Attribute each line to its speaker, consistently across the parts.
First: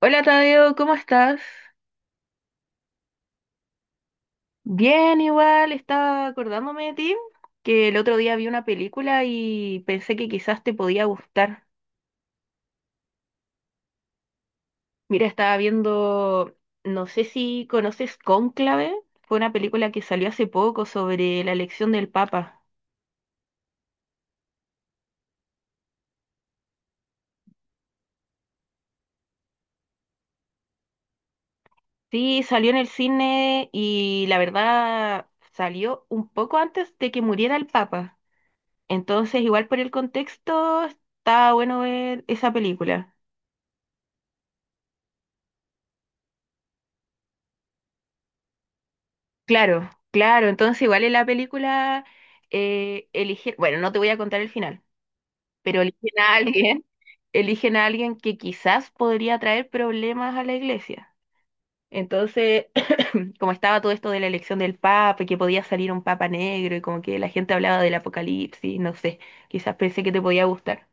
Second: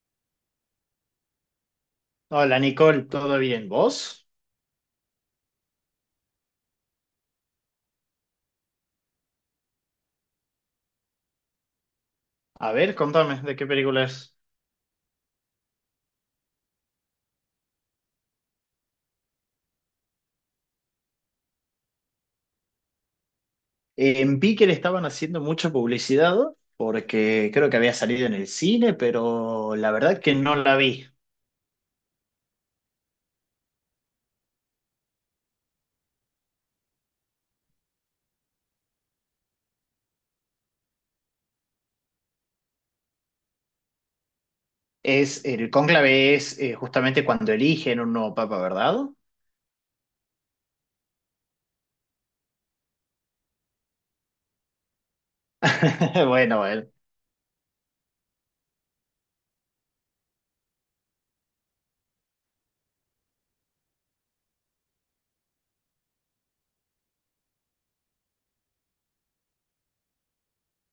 Speaker 1: Hola Tadeo, ¿cómo estás?
Speaker 2: Hola Nicole, ¿todo bien? ¿Vos?
Speaker 1: Bien, igual, estaba acordándome de ti, que el otro día vi una película y pensé que quizás te podía gustar.
Speaker 2: A ver, contame, ¿de qué película es?
Speaker 1: Mira, estaba viendo, no sé si conoces Cónclave, fue una película que salió hace poco sobre la elección del Papa.
Speaker 2: En Pique le estaban haciendo mucha publicidad porque creo que había salido en el cine, pero la verdad que no la vi.
Speaker 1: Sí, salió en el cine y la verdad salió un poco antes de que muriera el Papa. Entonces, igual por el contexto, está bueno ver esa película.
Speaker 2: El cónclave es justamente cuando eligen un nuevo papa, ¿verdad?
Speaker 1: Claro, claro. Entonces, igual en la película eligen, bueno, no te voy a contar el final, pero eligen a
Speaker 2: Bueno, bueno.
Speaker 1: alguien, eligen a alguien que quizás podría traer problemas a la iglesia. Entonces, como estaba todo esto de la elección del papa, y que podía salir un papa negro y como que la gente hablaba del apocalipsis, no sé, quizás pensé que te podía gustar.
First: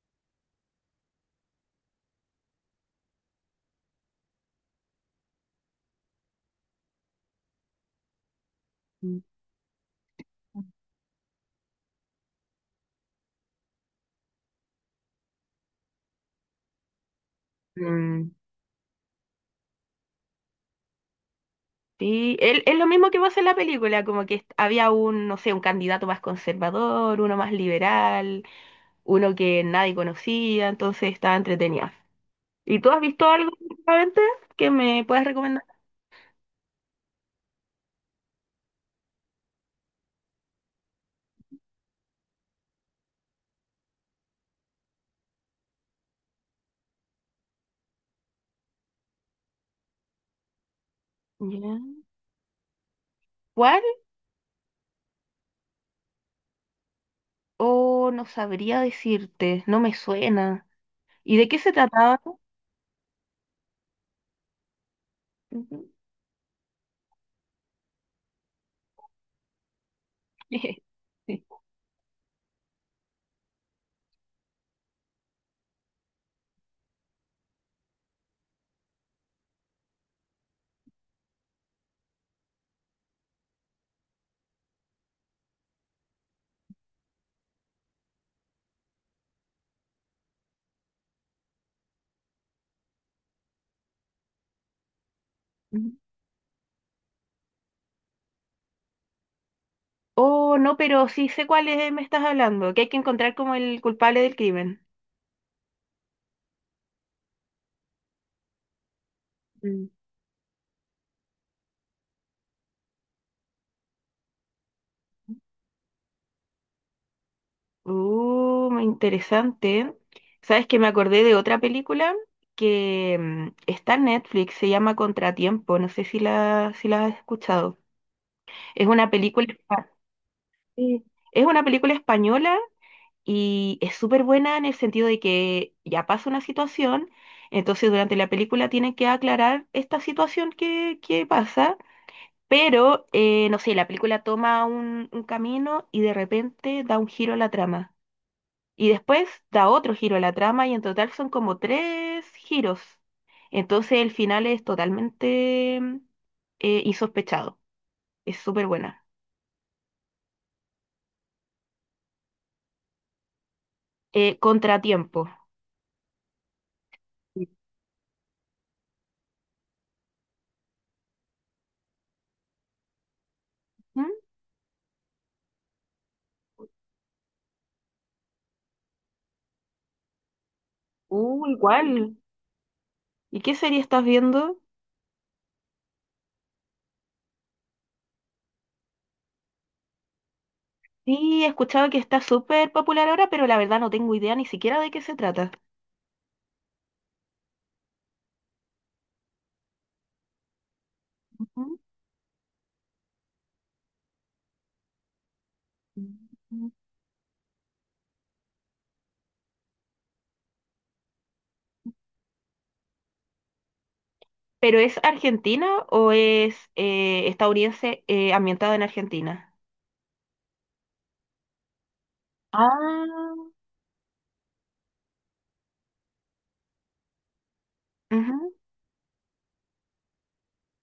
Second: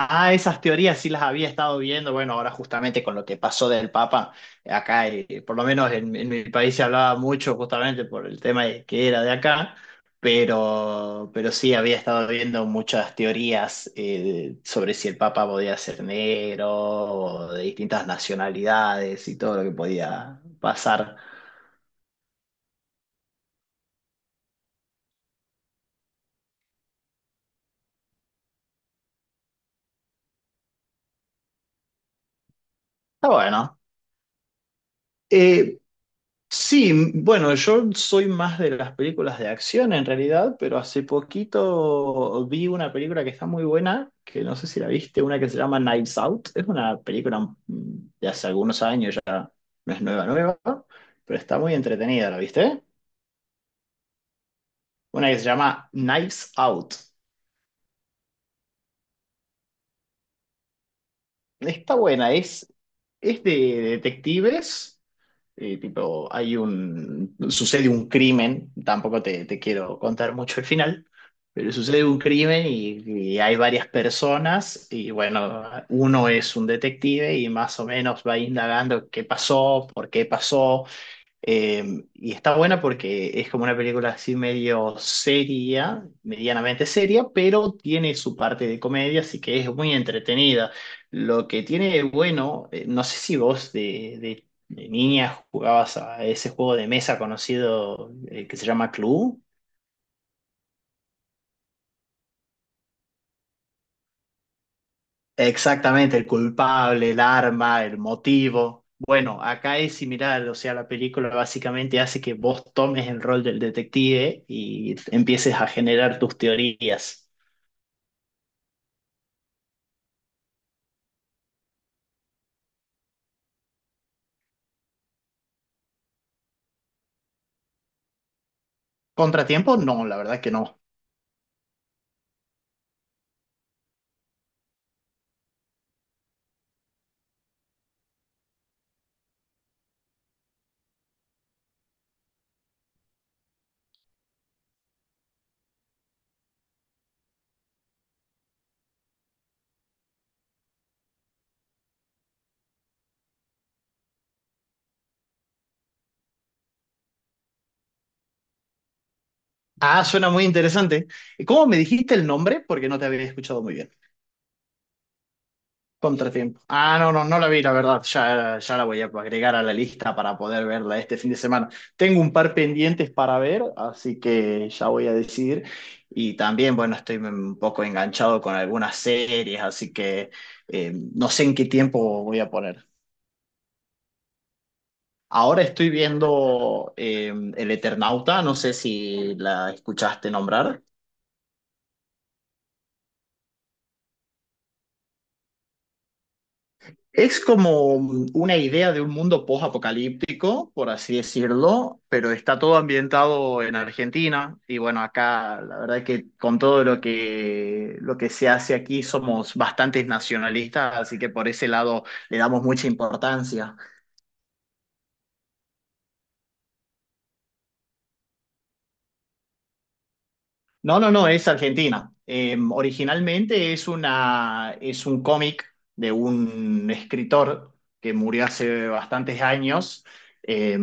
Speaker 2: Ah, esas teorías sí las había estado viendo. Bueno, ahora justamente con lo que pasó del Papa, acá, por lo menos en mi país se hablaba mucho justamente por el tema de que
Speaker 1: Mm.
Speaker 2: era de acá, pero sí había estado viendo muchas teorías sobre si el Papa podía ser negro o de distintas
Speaker 1: Mm,
Speaker 2: nacionalidades y todo lo que podía pasar.
Speaker 1: sí, es lo mismo que pasa en la película, como que había un, no sé, un candidato más conservador, uno más liberal, uno que nadie conocía, entonces estaba entretenida. ¿Y tú has
Speaker 2: Está
Speaker 1: visto algo
Speaker 2: bueno.
Speaker 1: últimamente que me puedas recomendar?
Speaker 2: Eh, Sí, bueno, yo soy más de las películas de acción en realidad, pero hace poquito vi una película que está muy buena, que no sé si la viste, una que se llama Knives Out. Es una película de hace algunos años ya, no es nueva, nueva, pero está muy
Speaker 1: Ya.
Speaker 2: entretenida, ¿la viste?
Speaker 1: ¿Cuál?
Speaker 2: Una que se llama Knives Out.
Speaker 1: Oh, no sabría decirte, no me suena. ¿Y de qué se
Speaker 2: Está
Speaker 1: trataba?
Speaker 2: buena, es de detectives. Y
Speaker 1: Ujú.
Speaker 2: tipo, hay un, sucede un crimen, tampoco te quiero contar mucho el final,
Speaker 1: Sí.
Speaker 2: pero sucede un crimen y hay varias personas y bueno, uno es un detective y más o menos va indagando qué pasó, por qué pasó, y está buena porque es como una película así medio seria, medianamente seria, pero tiene su parte de comedia, así que es muy entretenida. Lo que tiene de bueno, no sé si vos de niña
Speaker 1: Ujú.
Speaker 2: jugabas a ese juego de mesa conocido que se llama Clue.
Speaker 1: Oh, no, pero sí sé cuál es, me estás hablando, que hay que encontrar como el culpable del crimen.
Speaker 2: Exactamente, el culpable, el arma, el motivo. Bueno, acá
Speaker 1: Mm.
Speaker 2: es similar, o sea, la película básicamente hace que vos tomes el rol del detective y empieces a generar tus teorías.
Speaker 1: Muy interesante. ¿Sabes que me acordé de otra película que está en Netflix, se llama Contratiempo, no sé si la, si la has escuchado? Es una película,
Speaker 2: ¿Contratiempo? No, la verdad que no.
Speaker 1: sí, es una película española y es súper buena en el sentido de que ya pasa una situación, entonces durante la película tienen que aclarar esta situación que pasa, pero no sé, la película toma un camino y de repente da un giro a la trama. Y después da otro giro a la trama y en total son como tres giros. Entonces el final es totalmente insospechado. Es súper buena.
Speaker 2: Ah, suena muy interesante. ¿Cómo me dijiste el nombre? Porque no te había escuchado muy bien.
Speaker 1: Contratiempo.
Speaker 2: Contratiempo. Ah, no, no, no la vi, la verdad. Ya, ya la voy a agregar a la lista para poder verla este fin de semana. Tengo un par pendientes para ver,
Speaker 1: Mm.
Speaker 2: así que ya voy a decidir. Y también, bueno, estoy un poco enganchado con algunas series, así que no sé en qué
Speaker 1: Igual.
Speaker 2: tiempo voy a poner.
Speaker 1: ¿Y qué serie estás viendo?
Speaker 2: Ahora estoy viendo El Eternauta, no sé si la escuchaste nombrar.
Speaker 1: Sí, he escuchado que está súper popular ahora, pero la verdad no tengo idea ni siquiera de qué se trata.
Speaker 2: Es como una idea de un mundo post-apocalíptico, por así
Speaker 1: Ujú.
Speaker 2: decirlo, pero está todo ambientado en Argentina. Y bueno, acá la verdad es que con
Speaker 1: Mm.
Speaker 2: todo lo que se hace aquí somos bastantes nacionalistas, así que por ese lado le damos mucha importancia.
Speaker 1: ¿Pero es argentina o es estadounidense ambientada en Argentina?
Speaker 2: No, no, no, es Argentina.
Speaker 1: Ah,
Speaker 2: Originalmente es un cómic de un escritor que murió
Speaker 1: ujú.
Speaker 2: hace bastantes años, eh,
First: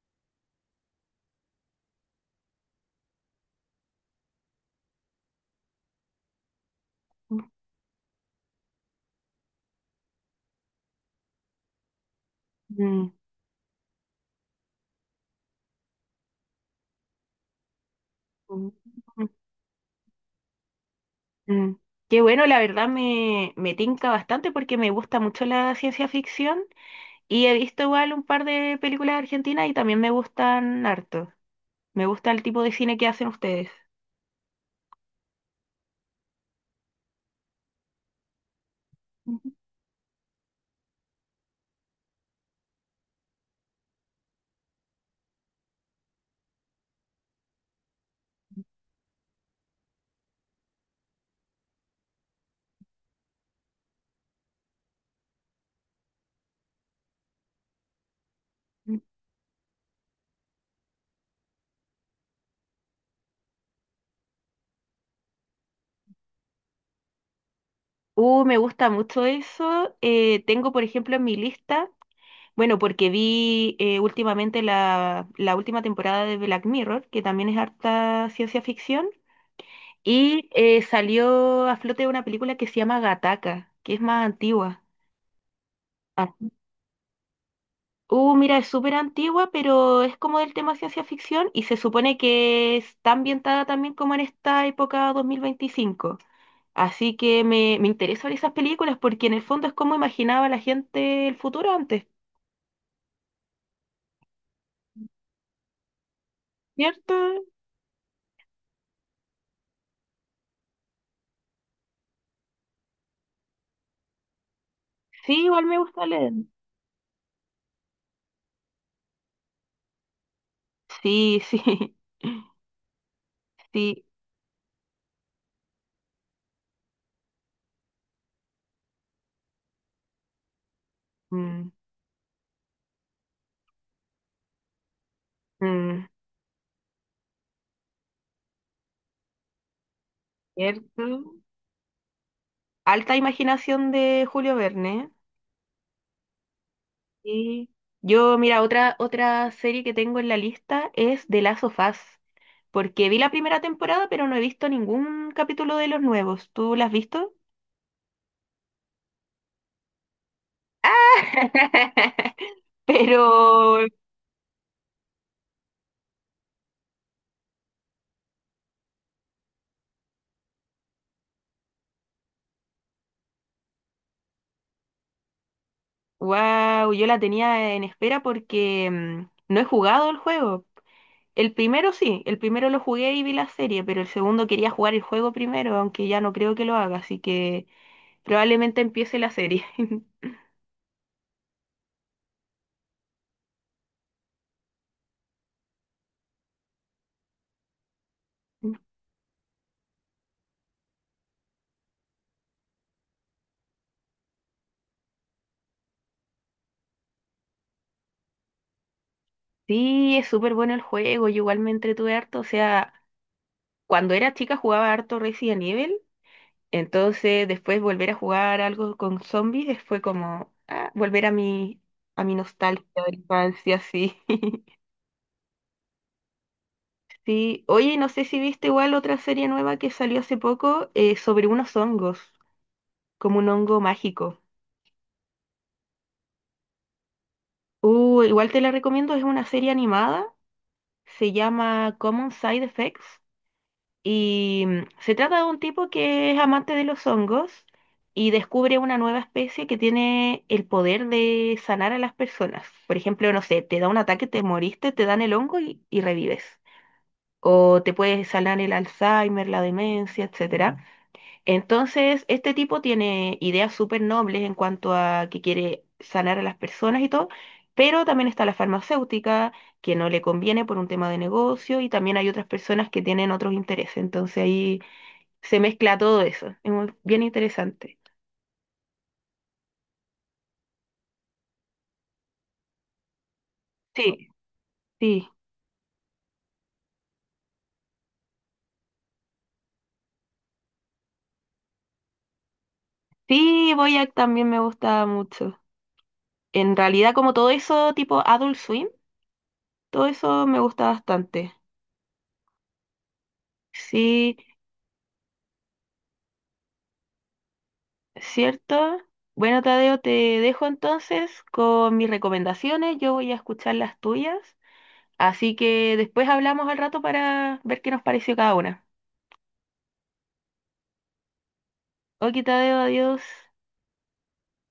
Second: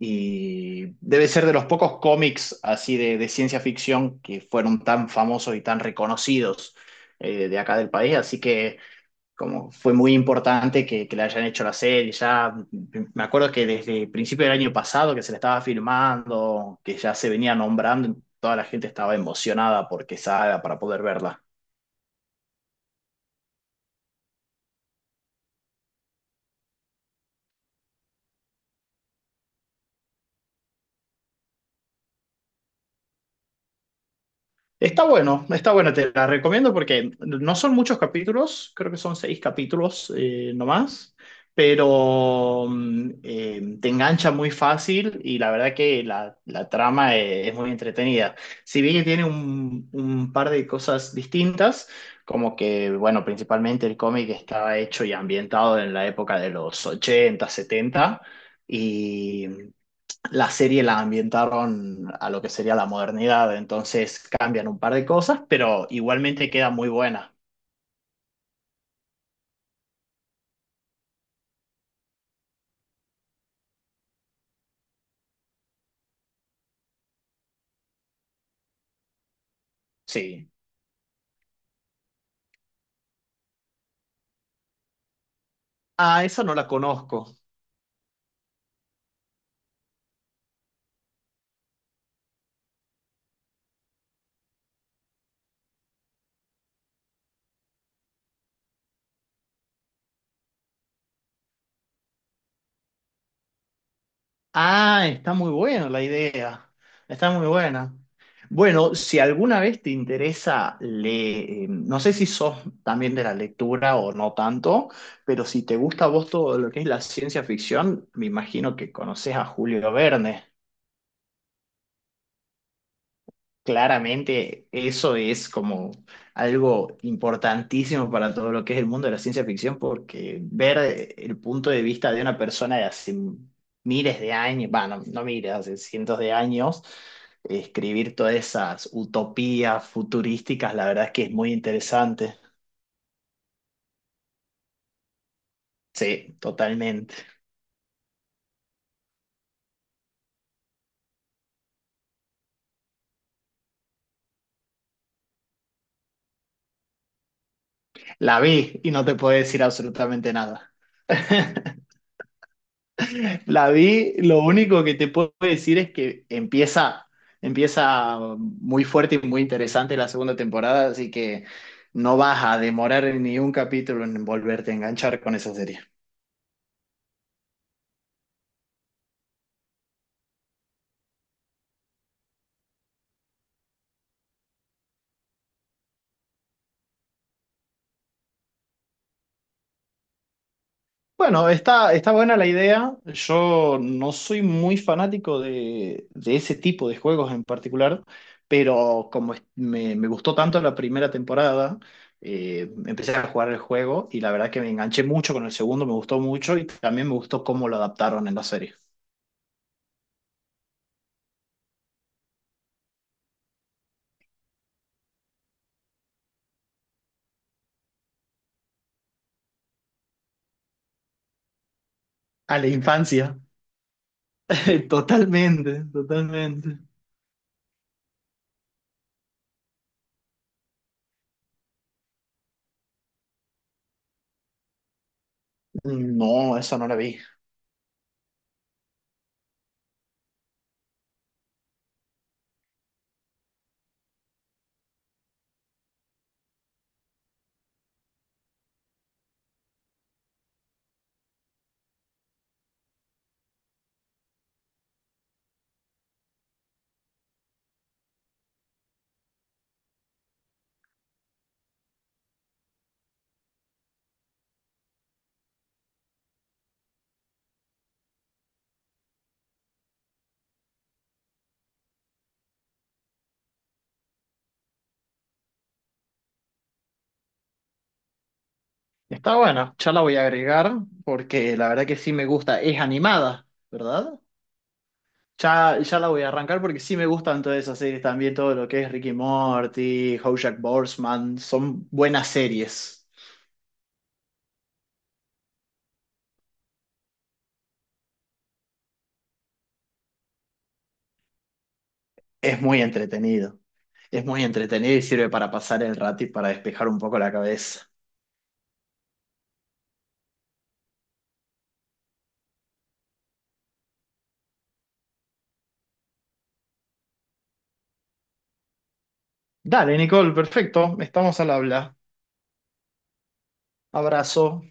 Speaker 2: y debe ser de los pocos cómics así de ciencia ficción que fueron tan famosos y tan reconocidos, de acá del país. Así que como fue muy importante que la hayan hecho la serie. Ya
Speaker 1: Mm,
Speaker 2: me acuerdo que desde el principio del año pasado que se la estaba filmando, que ya se venía nombrando, toda la
Speaker 1: mm,
Speaker 2: gente estaba
Speaker 1: mm,
Speaker 2: emocionada porque salga para poder verla.
Speaker 1: mm. Qué bueno, la verdad me, me tinca bastante porque me gusta mucho la ciencia ficción y he visto igual un par de películas argentinas y también me gustan harto. Me gusta el tipo de cine que hacen ustedes.
Speaker 2: Está bueno, te la recomiendo porque no son muchos capítulos, creo que son seis
Speaker 1: Ujú.
Speaker 2: capítulos nomás, pero te engancha muy fácil y la verdad que la trama es muy entretenida. Si bien que tiene un par de cosas distintas, como que, bueno, principalmente el cómic estaba hecho y ambientado en la época de los 80, setenta. Y la serie la ambientaron a lo que sería la modernidad, entonces cambian un par de cosas, pero igualmente queda muy buena.
Speaker 1: Me gusta mucho eso. Tengo, por ejemplo, en mi lista, bueno, porque vi últimamente la, la última temporada de Black Mirror, que también es harta ciencia ficción, y
Speaker 2: Sí.
Speaker 1: salió a flote una película que se llama Gataca, que es más antigua.
Speaker 2: Ah,
Speaker 1: Ah.
Speaker 2: esa no la conozco.
Speaker 1: Mira, es súper antigua, pero es como del tema ciencia ficción y se supone que está ambientada también como en esta época 2025. Así que me interesan esas películas porque en el fondo es como imaginaba la gente el futuro antes,
Speaker 2: Ah, está muy buena la idea.
Speaker 1: ¿cierto?
Speaker 2: Está muy buena. Bueno, si alguna vez te interesa, le, no sé si sos también de la lectura o no tanto,
Speaker 1: Sí,
Speaker 2: pero si
Speaker 1: igual
Speaker 2: te
Speaker 1: me gusta
Speaker 2: gusta a vos
Speaker 1: leer.
Speaker 2: todo lo que es la ciencia ficción, me imagino que conoces a Julio Verne.
Speaker 1: Sí, sí, sí.
Speaker 2: Claramente, eso es como algo importantísimo para todo lo que es el mundo de la ciencia ficción, porque ver el
Speaker 1: Mm,
Speaker 2: punto de vista de una persona de hace miles de años, bueno, no miles, hace
Speaker 1: mm,
Speaker 2: cientos de años, escribir todas esas utopías futurísticas, la verdad es que
Speaker 1: ¿cierto?
Speaker 2: es muy interesante.
Speaker 1: Alta imaginación de Julio Verne.
Speaker 2: Sí, totalmente.
Speaker 1: Y yo, mira, otra, otra serie que tengo en la lista es The Last of Us, porque vi la primera temporada, pero no he visto ningún capítulo de los nuevos. ¿Tú las has visto?
Speaker 2: La vi y no te puedo decir absolutamente nada. La
Speaker 1: Pero
Speaker 2: vi, lo único que te puedo decir es que empieza, empieza muy fuerte y muy interesante la segunda temporada, así que no vas a demorar ni un capítulo en volverte a enganchar con esa serie.
Speaker 1: wow, yo la tenía en espera porque no he jugado el juego. El primero sí, el primero lo jugué y vi la serie, pero el segundo quería jugar el juego primero, aunque ya no creo que lo haga, así que probablemente empiece la serie.
Speaker 2: Bueno, está, está buena la idea. Yo no soy muy fanático de ese tipo de juegos en particular, pero como me gustó tanto la primera temporada, empecé a jugar el juego y la verdad que me enganché mucho con el segundo, me gustó mucho y también me gustó cómo lo adaptaron en la serie.
Speaker 1: Sí, es súper bueno el juego, yo igual me entretuve harto, o sea, cuando era chica jugaba harto Resident Evil, entonces después volver a jugar algo con zombies fue como ah, volver a mi
Speaker 2: A la
Speaker 1: nostalgia de la
Speaker 2: infancia,
Speaker 1: infancia, sí.
Speaker 2: totalmente, totalmente.
Speaker 1: Sí, oye, no sé si viste igual otra serie nueva que salió hace poco sobre unos hongos, como un hongo mágico.
Speaker 2: No, esa no la vi.
Speaker 1: Igual te la recomiendo, es una serie animada, se llama Common Side Effects y se trata de un tipo que es amante de los hongos y descubre una nueva especie que tiene el poder de sanar a las personas. Por ejemplo, no sé, te da un ataque, te moriste, te dan el hongo y revives. O te puede sanar el Alzheimer, la demencia, etcétera. Entonces, este tipo tiene ideas súper nobles en cuanto a que quiere sanar a las personas y todo, pero también está la farmacéutica, que no le conviene por un tema de negocio, y también hay otras personas que tienen otros intereses. Entonces ahí se mezcla todo eso. Es bien interesante.
Speaker 2: Está buena, ya la voy a agregar porque la verdad que sí me gusta. Es animada, ¿verdad?
Speaker 1: Sí, sí.
Speaker 2: Ya, ya la voy a arrancar porque sí me gustan todas esas series también, todo lo que es Ricky Morty, Jack Borsman, son buenas series.
Speaker 1: Sí, Boyac también me gusta mucho. En realidad, como todo eso tipo Adult Swim, todo eso me gusta bastante.
Speaker 2: Es muy entretenido. Es
Speaker 1: Sí.
Speaker 2: muy entretenido y sirve para pasar el rato y para despejar un poco la cabeza.
Speaker 1: ¿Cierto? Bueno, Tadeo, te dejo entonces con mis recomendaciones. Yo voy a escuchar las tuyas. Así que después hablamos al rato para ver qué nos pareció cada una.
Speaker 2: Dale, Nicole, perfecto. Estamos al habla.
Speaker 1: Ok, Tadeo, adiós.
Speaker 2: Abrazo.